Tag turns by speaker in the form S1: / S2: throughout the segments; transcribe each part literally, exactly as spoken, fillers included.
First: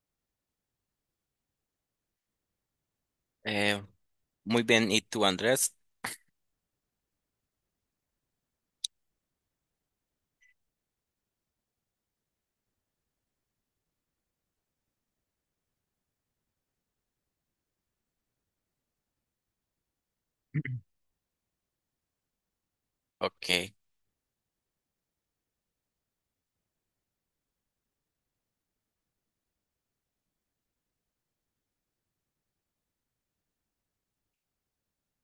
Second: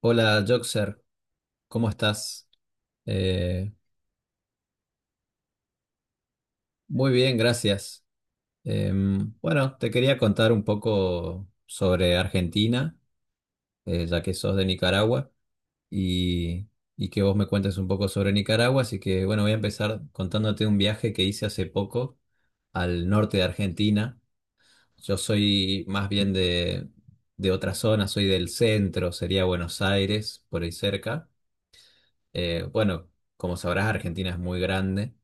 S1: Hola, Joxer, ¿cómo estás? Eh,
S2: Eh, Muy bien, ¿y tú, Andrés?
S1: Muy bien, gracias. Em, bueno, te quería contar un poco sobre Argentina, eh, ya que sos de Nicaragua, y, y que vos me cuentes un poco sobre Nicaragua. Así que, bueno, voy a empezar contándote un viaje que hice hace poco al norte de
S2: Ok.
S1: Argentina. Yo soy más bien de, de otra zona, soy del centro, sería Buenos Aires, por ahí cerca. Eh, bueno, como sabrás, Argentina es muy grande.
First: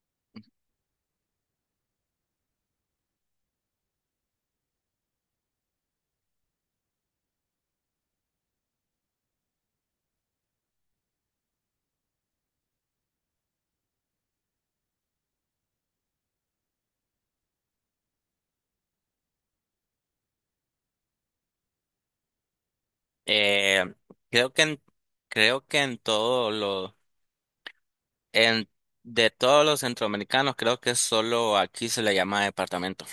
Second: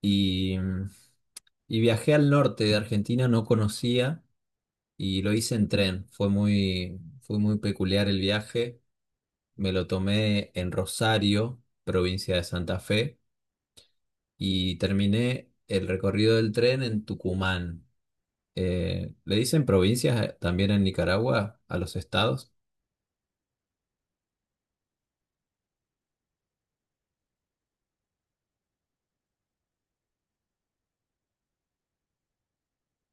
S1: Y, y viajé al norte de Argentina, no conocía y lo hice en tren. Fue muy, fue muy peculiar el viaje. Me lo tomé en Rosario, provincia de Santa Fe, y terminé el recorrido del tren en Tucumán. Eh, ¿le dicen provincias eh, también en Nicaragua a los estados?
S2: Eh, creo que en, creo que en todo lo, en, de todos los centroamericanos, creo que solo aquí se le llama departamento.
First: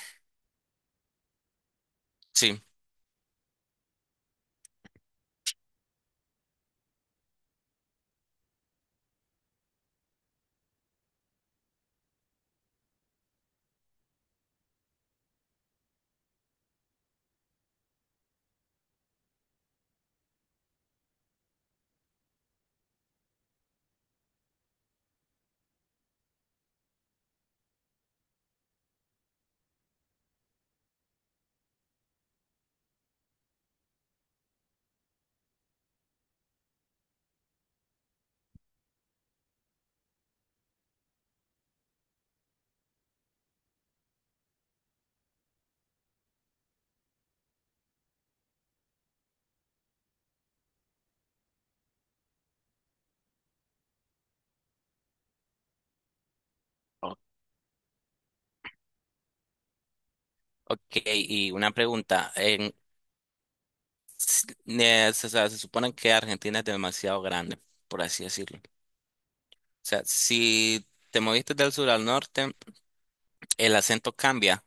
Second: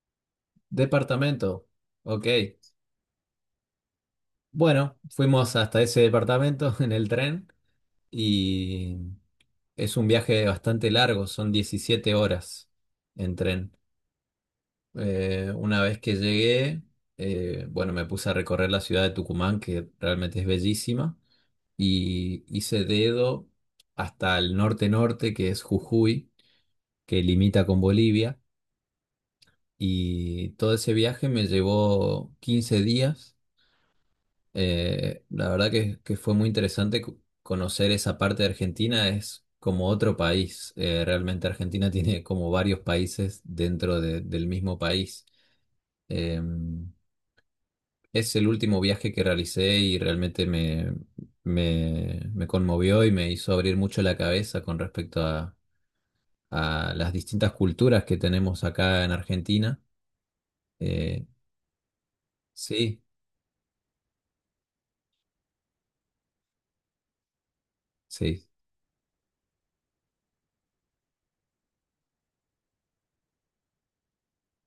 S1: Departamento. Ok.
S2: Sí.
S1: Bueno, fuimos hasta ese departamento en el tren y... Es un viaje bastante largo, son diecisiete horas en tren. Eh, una vez que llegué, eh, bueno, me puse a recorrer la ciudad de Tucumán, que realmente es bellísima, y hice dedo hasta el norte-norte, que es Jujuy, que limita con Bolivia, y todo ese viaje me llevó quince días Eh, La verdad que, que fue muy interesante co- conocer esa parte de Argentina, es como otro país. Eh, realmente Argentina tiene como varios países dentro de- del mismo país. Eh, es el último viaje que realicé y realmente me, me, me conmovió y me hizo abrir mucho la cabeza con respecto a, a las
S2: O-
S1: distintas culturas que tenemos acá en Argentina.
S2: Ok,
S1: Eh,
S2: y una pregunta. En,
S1: sí,
S2: s- eh, se, o sea, se supone que Argentina es demasiado grande, por así
S1: sí.
S2: decirlo. O sea, si te moviste del sur al norte, el acento cambia.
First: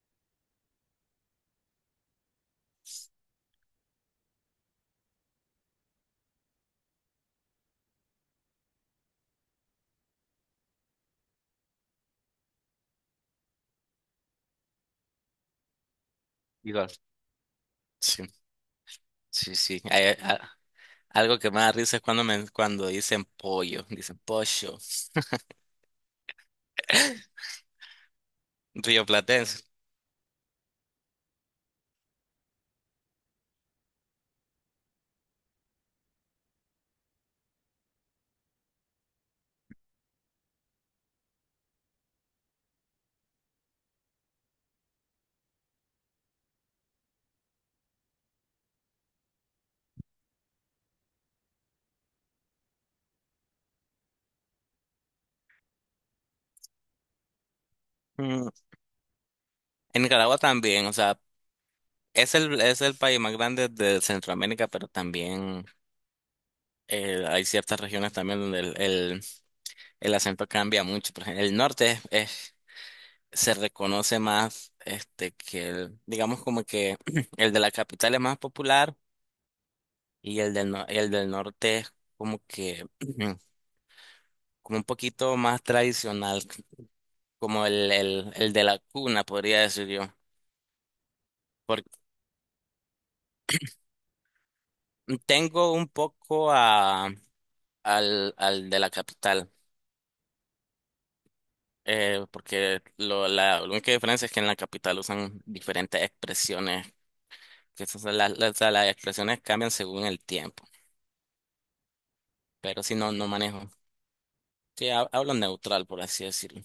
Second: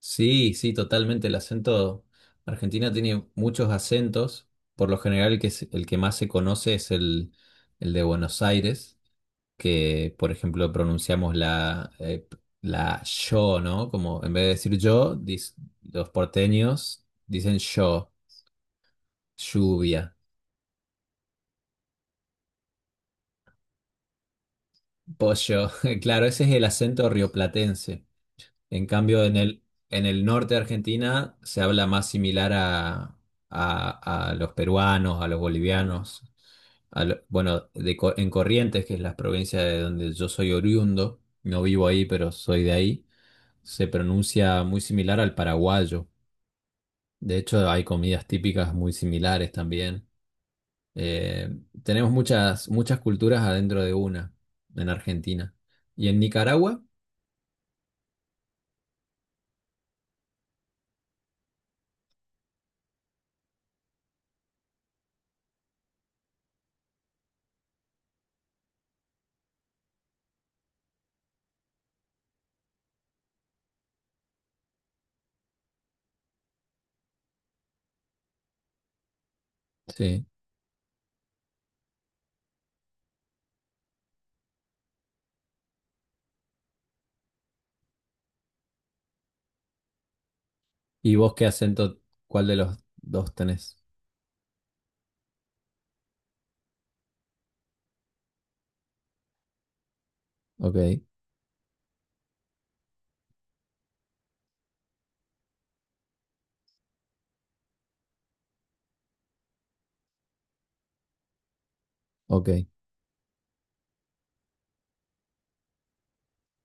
S1: Sí, sí, totalmente. El acento Argentina tiene muchos acentos. Por lo general, el que, se- el que más se conoce es el, el de Buenos Aires, que, por ejemplo, pronunciamos la, eh, la yo, ¿no? Como en vez de decir yo, dis- los
S2: Igual.
S1: porteños dicen yo,
S2: Sí, sí, sí.
S1: lluvia,
S2: Eh, ah, algo que me da risa es cuando, me, cuando dicen pollo, dicen pollo.
S1: pollo. Claro, ese es el acento rioplatense. En cambio, en el,
S2: Rioplatense.
S1: en el norte de Argentina se habla más similar a, a- a los peruanos, a los bolivianos, a lo- bueno, de Co- en Corrientes, que es la provincia de donde yo soy oriundo, no vivo ahí, pero soy de ahí, se pronuncia muy similar al paraguayo. De hecho, hay comidas típicas muy similares también. Eh, Tenemos muchas, muchas culturas adentro de una en Argentina. ¿Y en Nicaragua?
S2: Mm. En Nicaragua también, o sea, es el, es el país más grande de Centroamérica, pero también eh, hay ciertas regiones también donde el, el, el acento cambia mucho. Por ejemplo, el norte es, es- se reconoce más este, que el, digamos como que el de la capital es más popular,
S1: Sí.
S2: y el del, no- el del norte es como que como un poquito más tradicional. Como el, el, el de la cuna, podría decir yo.
S1: ¿Y vos qué
S2: Porque
S1: acento, cuál de los dos tenés?
S2: tengo un poco a, al, al de la capital,
S1: Ok,
S2: eh, porque lo, la única diferencia es que en la capital usan diferentes expresiones, que esas son las, las, las expresiones cambian según el tiempo,
S1: ok.
S2: pero si no, no manejo. Sí, ha- hablo neutral, por así decirlo.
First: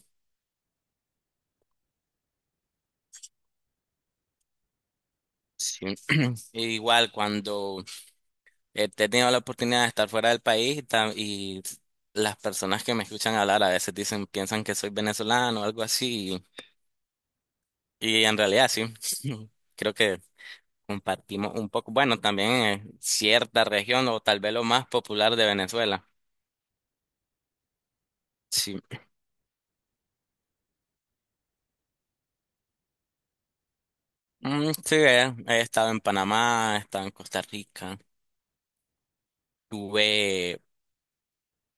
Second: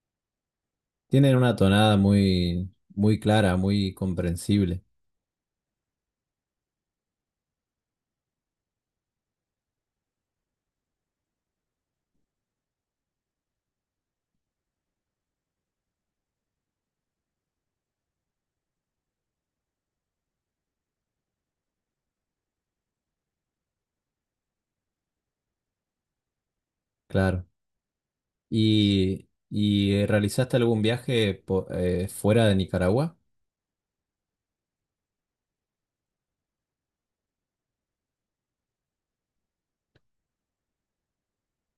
S1: Tienen una tonada muy, muy clara, muy comprensible,
S2: Sí. Igual cuando he tenido la oportunidad de estar fuera del país y, tam- y las personas que me escuchan hablar a veces dicen, piensan que soy venezolano o algo así. Y en realidad sí, creo que compartimos un poco, bueno, también eh, cierta región o tal vez lo más popular de Venezuela.
S1: claro.
S2: Sí,
S1: ¿Y, y eh, realizaste algún viaje po- eh, fuera de Nicaragua?
S2: mm, sí. Eh, he estado en Panamá, he estado en Costa Rica, tuve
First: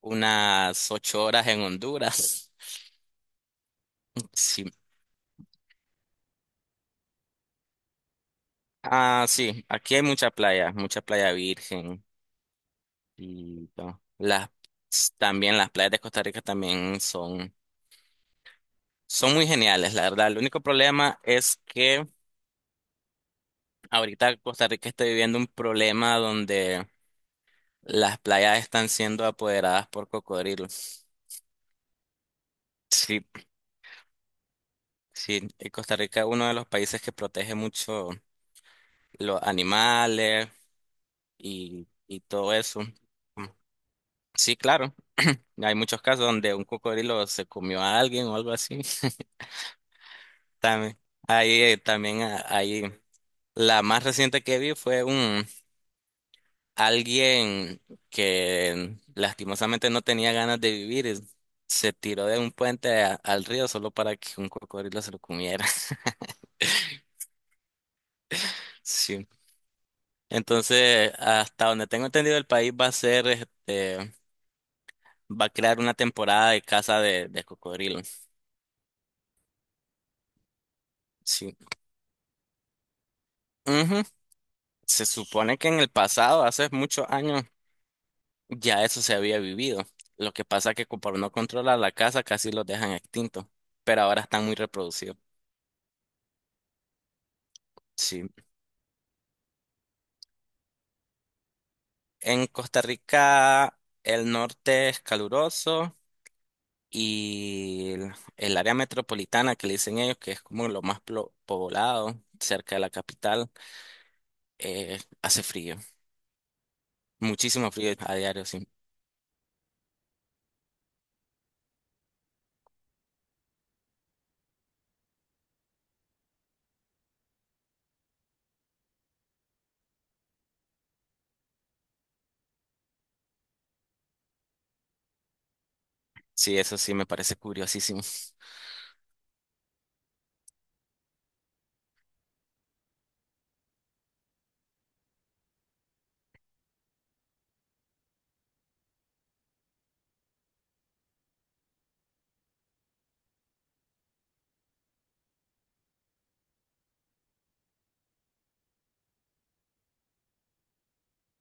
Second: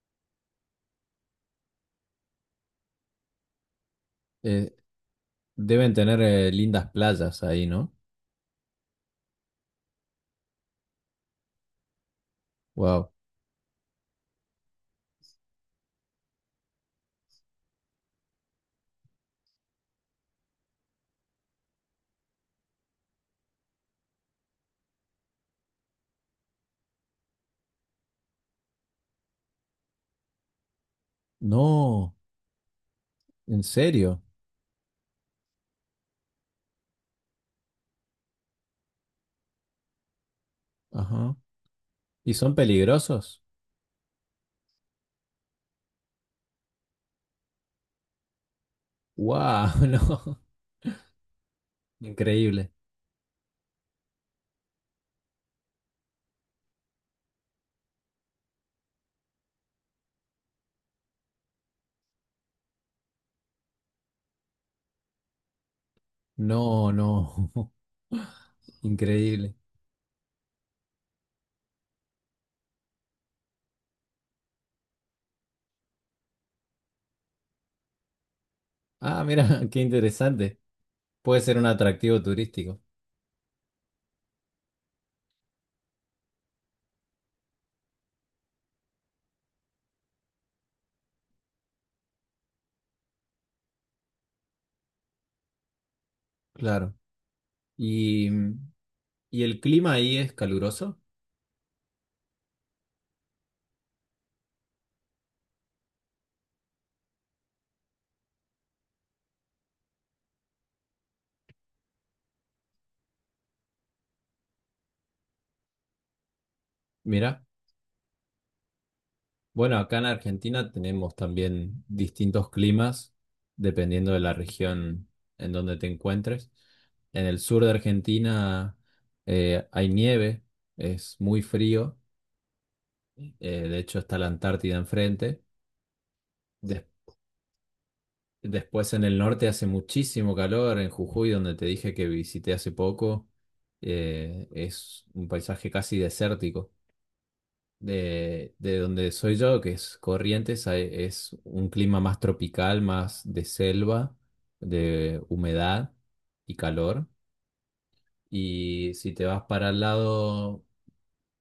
S2: unas ocho horas en Honduras. Sí,
S1: Eh, Deben tener eh, lindas playas ahí, ¿no?
S2: ah, sí, aquí hay mucha playa, mucha playa virgen,
S1: Wow.
S2: y no, las también las playas de Costa Rica también son son muy geniales, la verdad. El único problema es que ahorita Costa Rica está viviendo un problema donde las playas están siendo apoderadas por cocodrilos.
S1: No,
S2: Sí,
S1: ¿en serio?
S2: sí, y Costa Rica es uno de los países que protege mucho los animales
S1: Ajá.
S2: y, y
S1: ¿Y
S2: todo
S1: son
S2: eso.
S1: peligrosos?
S2: Sí, claro, hay muchos casos donde un cocodrilo se comió a alguien o algo así.
S1: Wow, no.
S2: También, ahí, eh, también, ah,
S1: Increíble.
S2: ahí, la más reciente que vi fue un, alguien que lastimosamente no tenía ganas de vivir es- se tiró de un puente a- al río solo para que un cocodrilo se lo comiera.
S1: No, no.
S2: Sí.
S1: Increíble.
S2: Entonces, hasta donde tengo entendido, el país va a ser, este, va a crear una temporada de caza de, de cocodrilos.
S1: Ah, mira, qué interesante. Puede
S2: Sí.
S1: ser un atractivo turístico,
S2: Ujú. Se supone que en el pasado, hace muchos años, ya eso se había vivido. Lo que pasa es que como no controla la caza, casi los dejan extintos. Pero ahora están muy reproducidos.
S1: claro.
S2: Sí.
S1: Y, y el clima ahí es caluroso.
S2: En Costa Rica el norte es caluroso y el, el área metropolitana que le dicen ellos, que es como lo más plo- poblado cerca de la capital, eh, hace frío,
S1: Mira,
S2: muchísimo frío a diario, sí.
S1: bueno, acá en Argentina tenemos también distintos climas dependiendo de la región en donde te encuentres. En el sur de Argentina eh, hay nieve, es muy frío, eh, de hecho está la Antártida enfrente.
S2: Sí, eso sí me parece curiosísimo.
S1: Después en el norte hace muchísimo calor, en Jujuy, donde te dije que visité hace poco, eh, es un paisaje casi desértico. De, de donde soy yo, que es Corrientes, hay- es un clima más tropical, más de selva, de humedad y calor. Y si te vas para el lado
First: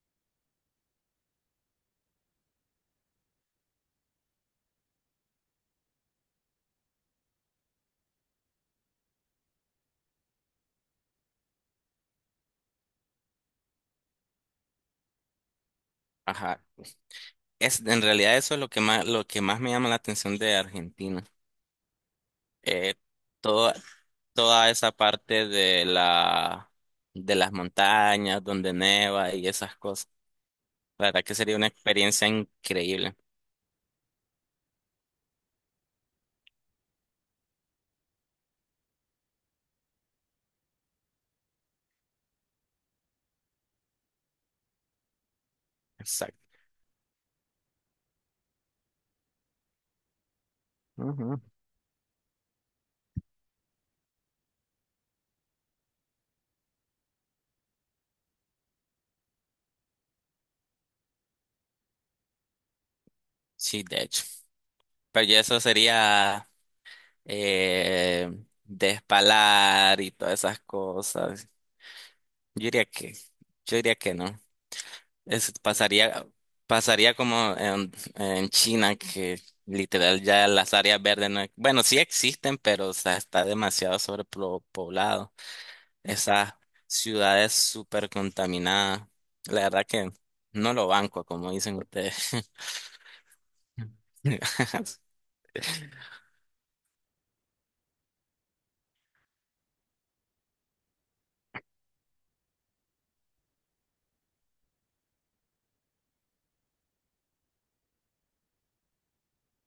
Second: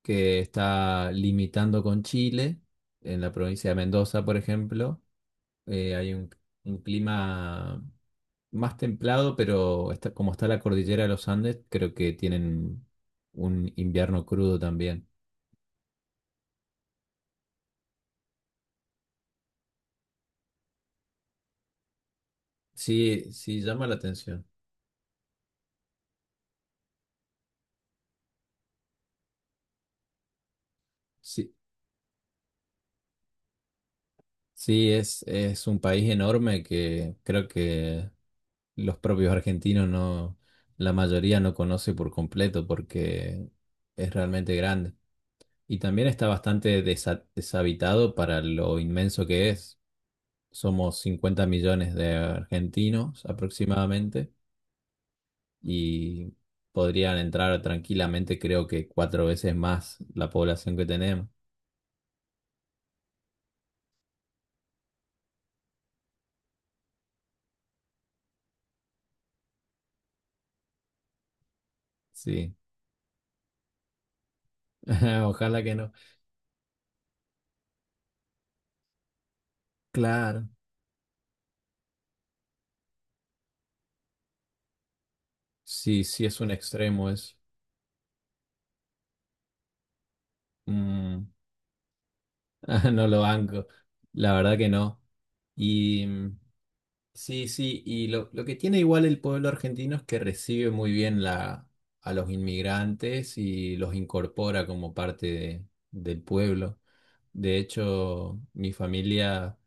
S1: que está limitando con Chile, en la provincia de Mendoza, por ejemplo, eh, hay un, un clima más templado, pero está, como está la cordillera de los Andes, creo que tienen un invierno crudo también.
S2: Ajá. Es, en realidad eso es lo que más, lo que más me llama la atención de Argentina. Eh,
S1: Sí, sí,
S2: toda,
S1: llama la atención.
S2: toda esa parte de la, de las montañas donde neva y esas cosas. La verdad que
S1: Sí,
S2: sería una experiencia increíble.
S1: sí, es, es un país enorme que creo que los propios argentinos no, la mayoría no conoce por completo porque es realmente grande. Y también está
S2: Exacto.
S1: bastante desa- deshabitado para lo inmenso que es. Somos
S2: Ujú.
S1: cincuenta millones de argentinos aproximadamente y podrían entrar tranquilamente, creo que cuatro veces más la población que tenemos.
S2: Sí, de hecho. Pero ya eso sería eh, despalar y todas esas cosas.
S1: Sí,
S2: Yo diría que, yo diría que no. Es,
S1: ojalá que no.
S2: pasaría, pasaría como en, en China, que literal ya
S1: Claro,
S2: las áreas verdes no, e- bueno, sí existen, pero o sea, está demasiado sobrepoblado.
S1: sí, sí es un
S2: Esas
S1: extremo, es...
S2: ciudades súper contaminadas. La verdad que no lo banco,
S1: mm,
S2: como dicen ustedes.
S1: no lo banco, la verdad que no. Y mm, Sí, sí, y lo, lo que tiene igual el pueblo argentino es que recibe muy bien la, a los inmigrantes y los incorpora como parte de- del pueblo. De hecho, mi familia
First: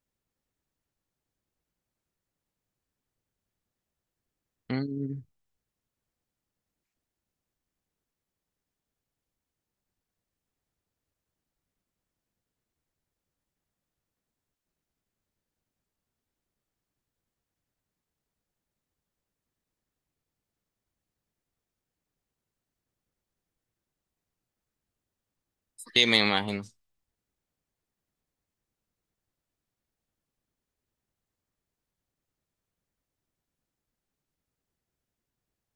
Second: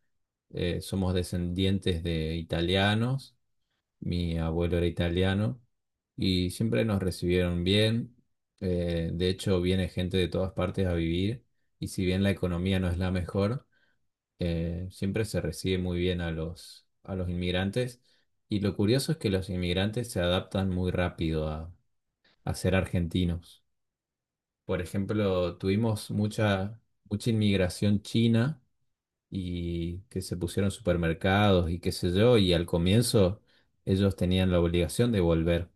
S1: eh, somos descendientes de italianos, mi abuelo era
S2: Mm,
S1: italiano y siempre nos recibieron bien. Eh, de hecho, viene gente de todas partes a vivir y si bien la economía no es la mejor, eh, siempre se recibe muy bien a los, a los inmigrantes y lo curioso es que los inmigrantes se adaptan muy rápido a, a ser argentinos. Por ejemplo,
S2: sí,
S1: tuvimos
S2: me imagino.
S1: mucha, mucha inmigración china y que se pusieron supermercados y qué sé yo, y al comienzo ellos tenían la obligación de volver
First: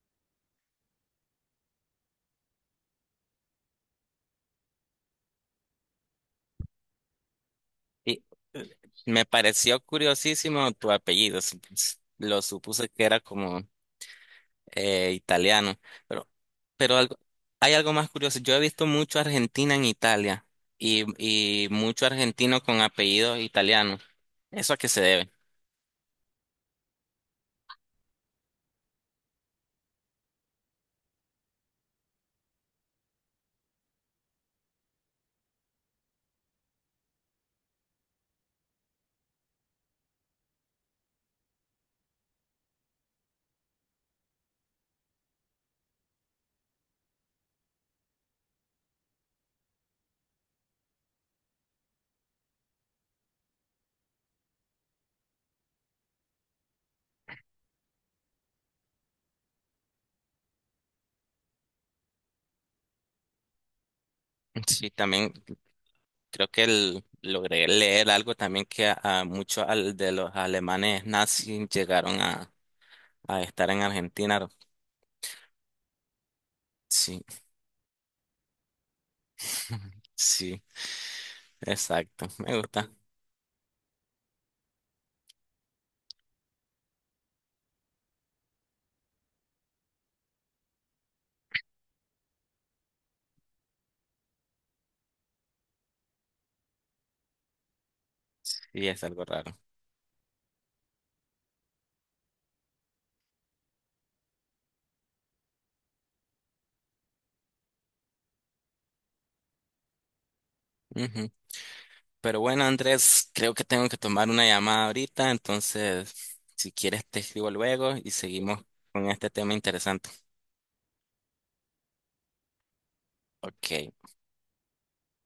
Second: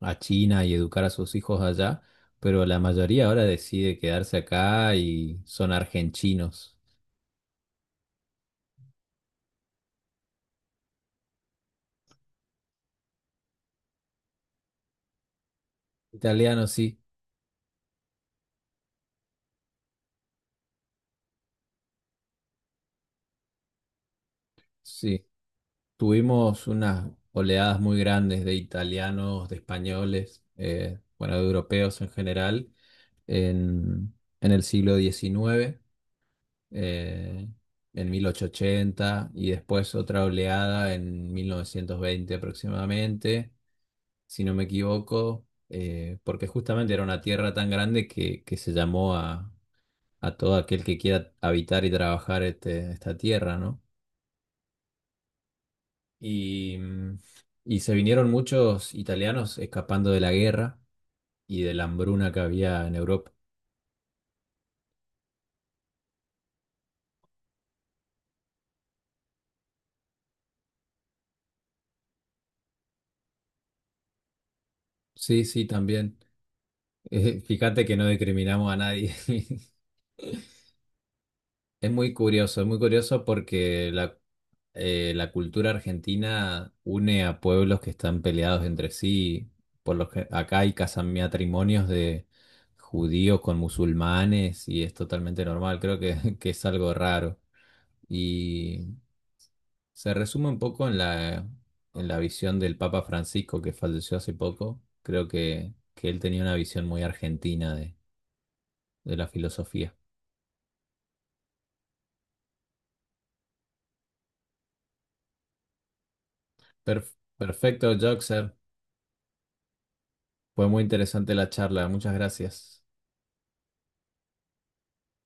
S1: a China y educar a sus hijos allá, pero la mayoría ahora decide quedarse acá y son argentinos.
S2: Y me pareció curiosísimo tu apellido. supus- Lo supuse que era como eh, italiano, pero,
S1: Italianos,
S2: pero
S1: sí,
S2: algo, hay algo más curioso. Yo he visto mucho Argentina en Italia y, y mucho argentino con apellido italiano. ¿Eso a qué se
S1: sí.
S2: debe?
S1: Tuvimos unas oleadas muy grandes de italianos, de españoles, eh, bueno, de europeos en general, en, en el siglo diecinueve, eh, en mil ochocientos ochenta, y después otra oleada en mil novecientos veinte aproximadamente, si no me equivoco, eh, porque justamente era una tierra tan grande que, que se llamó a, a todo aquel que quiera habitar y trabajar este- esta tierra, ¿no? Y, mm, y se vinieron muchos italianos escapando de la guerra y de la hambruna que había en Europa.
S2: Sí, también creo que el- logré leer algo también que a, a muchos al- de los alemanes nazis llegaron a, a estar en Argentina.
S1: Sí, sí, también.
S2: Sí.
S1: Eh, fíjate que no discriminamos a nadie.
S2: Sí,
S1: Es muy
S2: exacto. Me
S1: curioso, es muy
S2: gusta.
S1: curioso porque la, eh, la cultura argentina une a pueblos que están peleados entre sí. Por lo que acá hay casam- matrimonios de judíos con musulmanes y es totalmente normal. Creo que, que es algo raro.
S2: Y es algo raro.
S1: Se resume un poco en la, en la visión del Papa Francisco que falleció hace poco. Creo que, que él tenía una visión muy argentina de, de la filosofía.
S2: Ujú. Pero bueno, Andrés, creo que tengo que tomar una llamada ahorita, entonces, si
S1: Per-
S2: quieres te escribo
S1: Perfecto,
S2: luego y
S1: Joxer.
S2: seguimos con este tema interesante.
S1: Fue muy interesante la charla. Muchas gracias.
S2: Ok.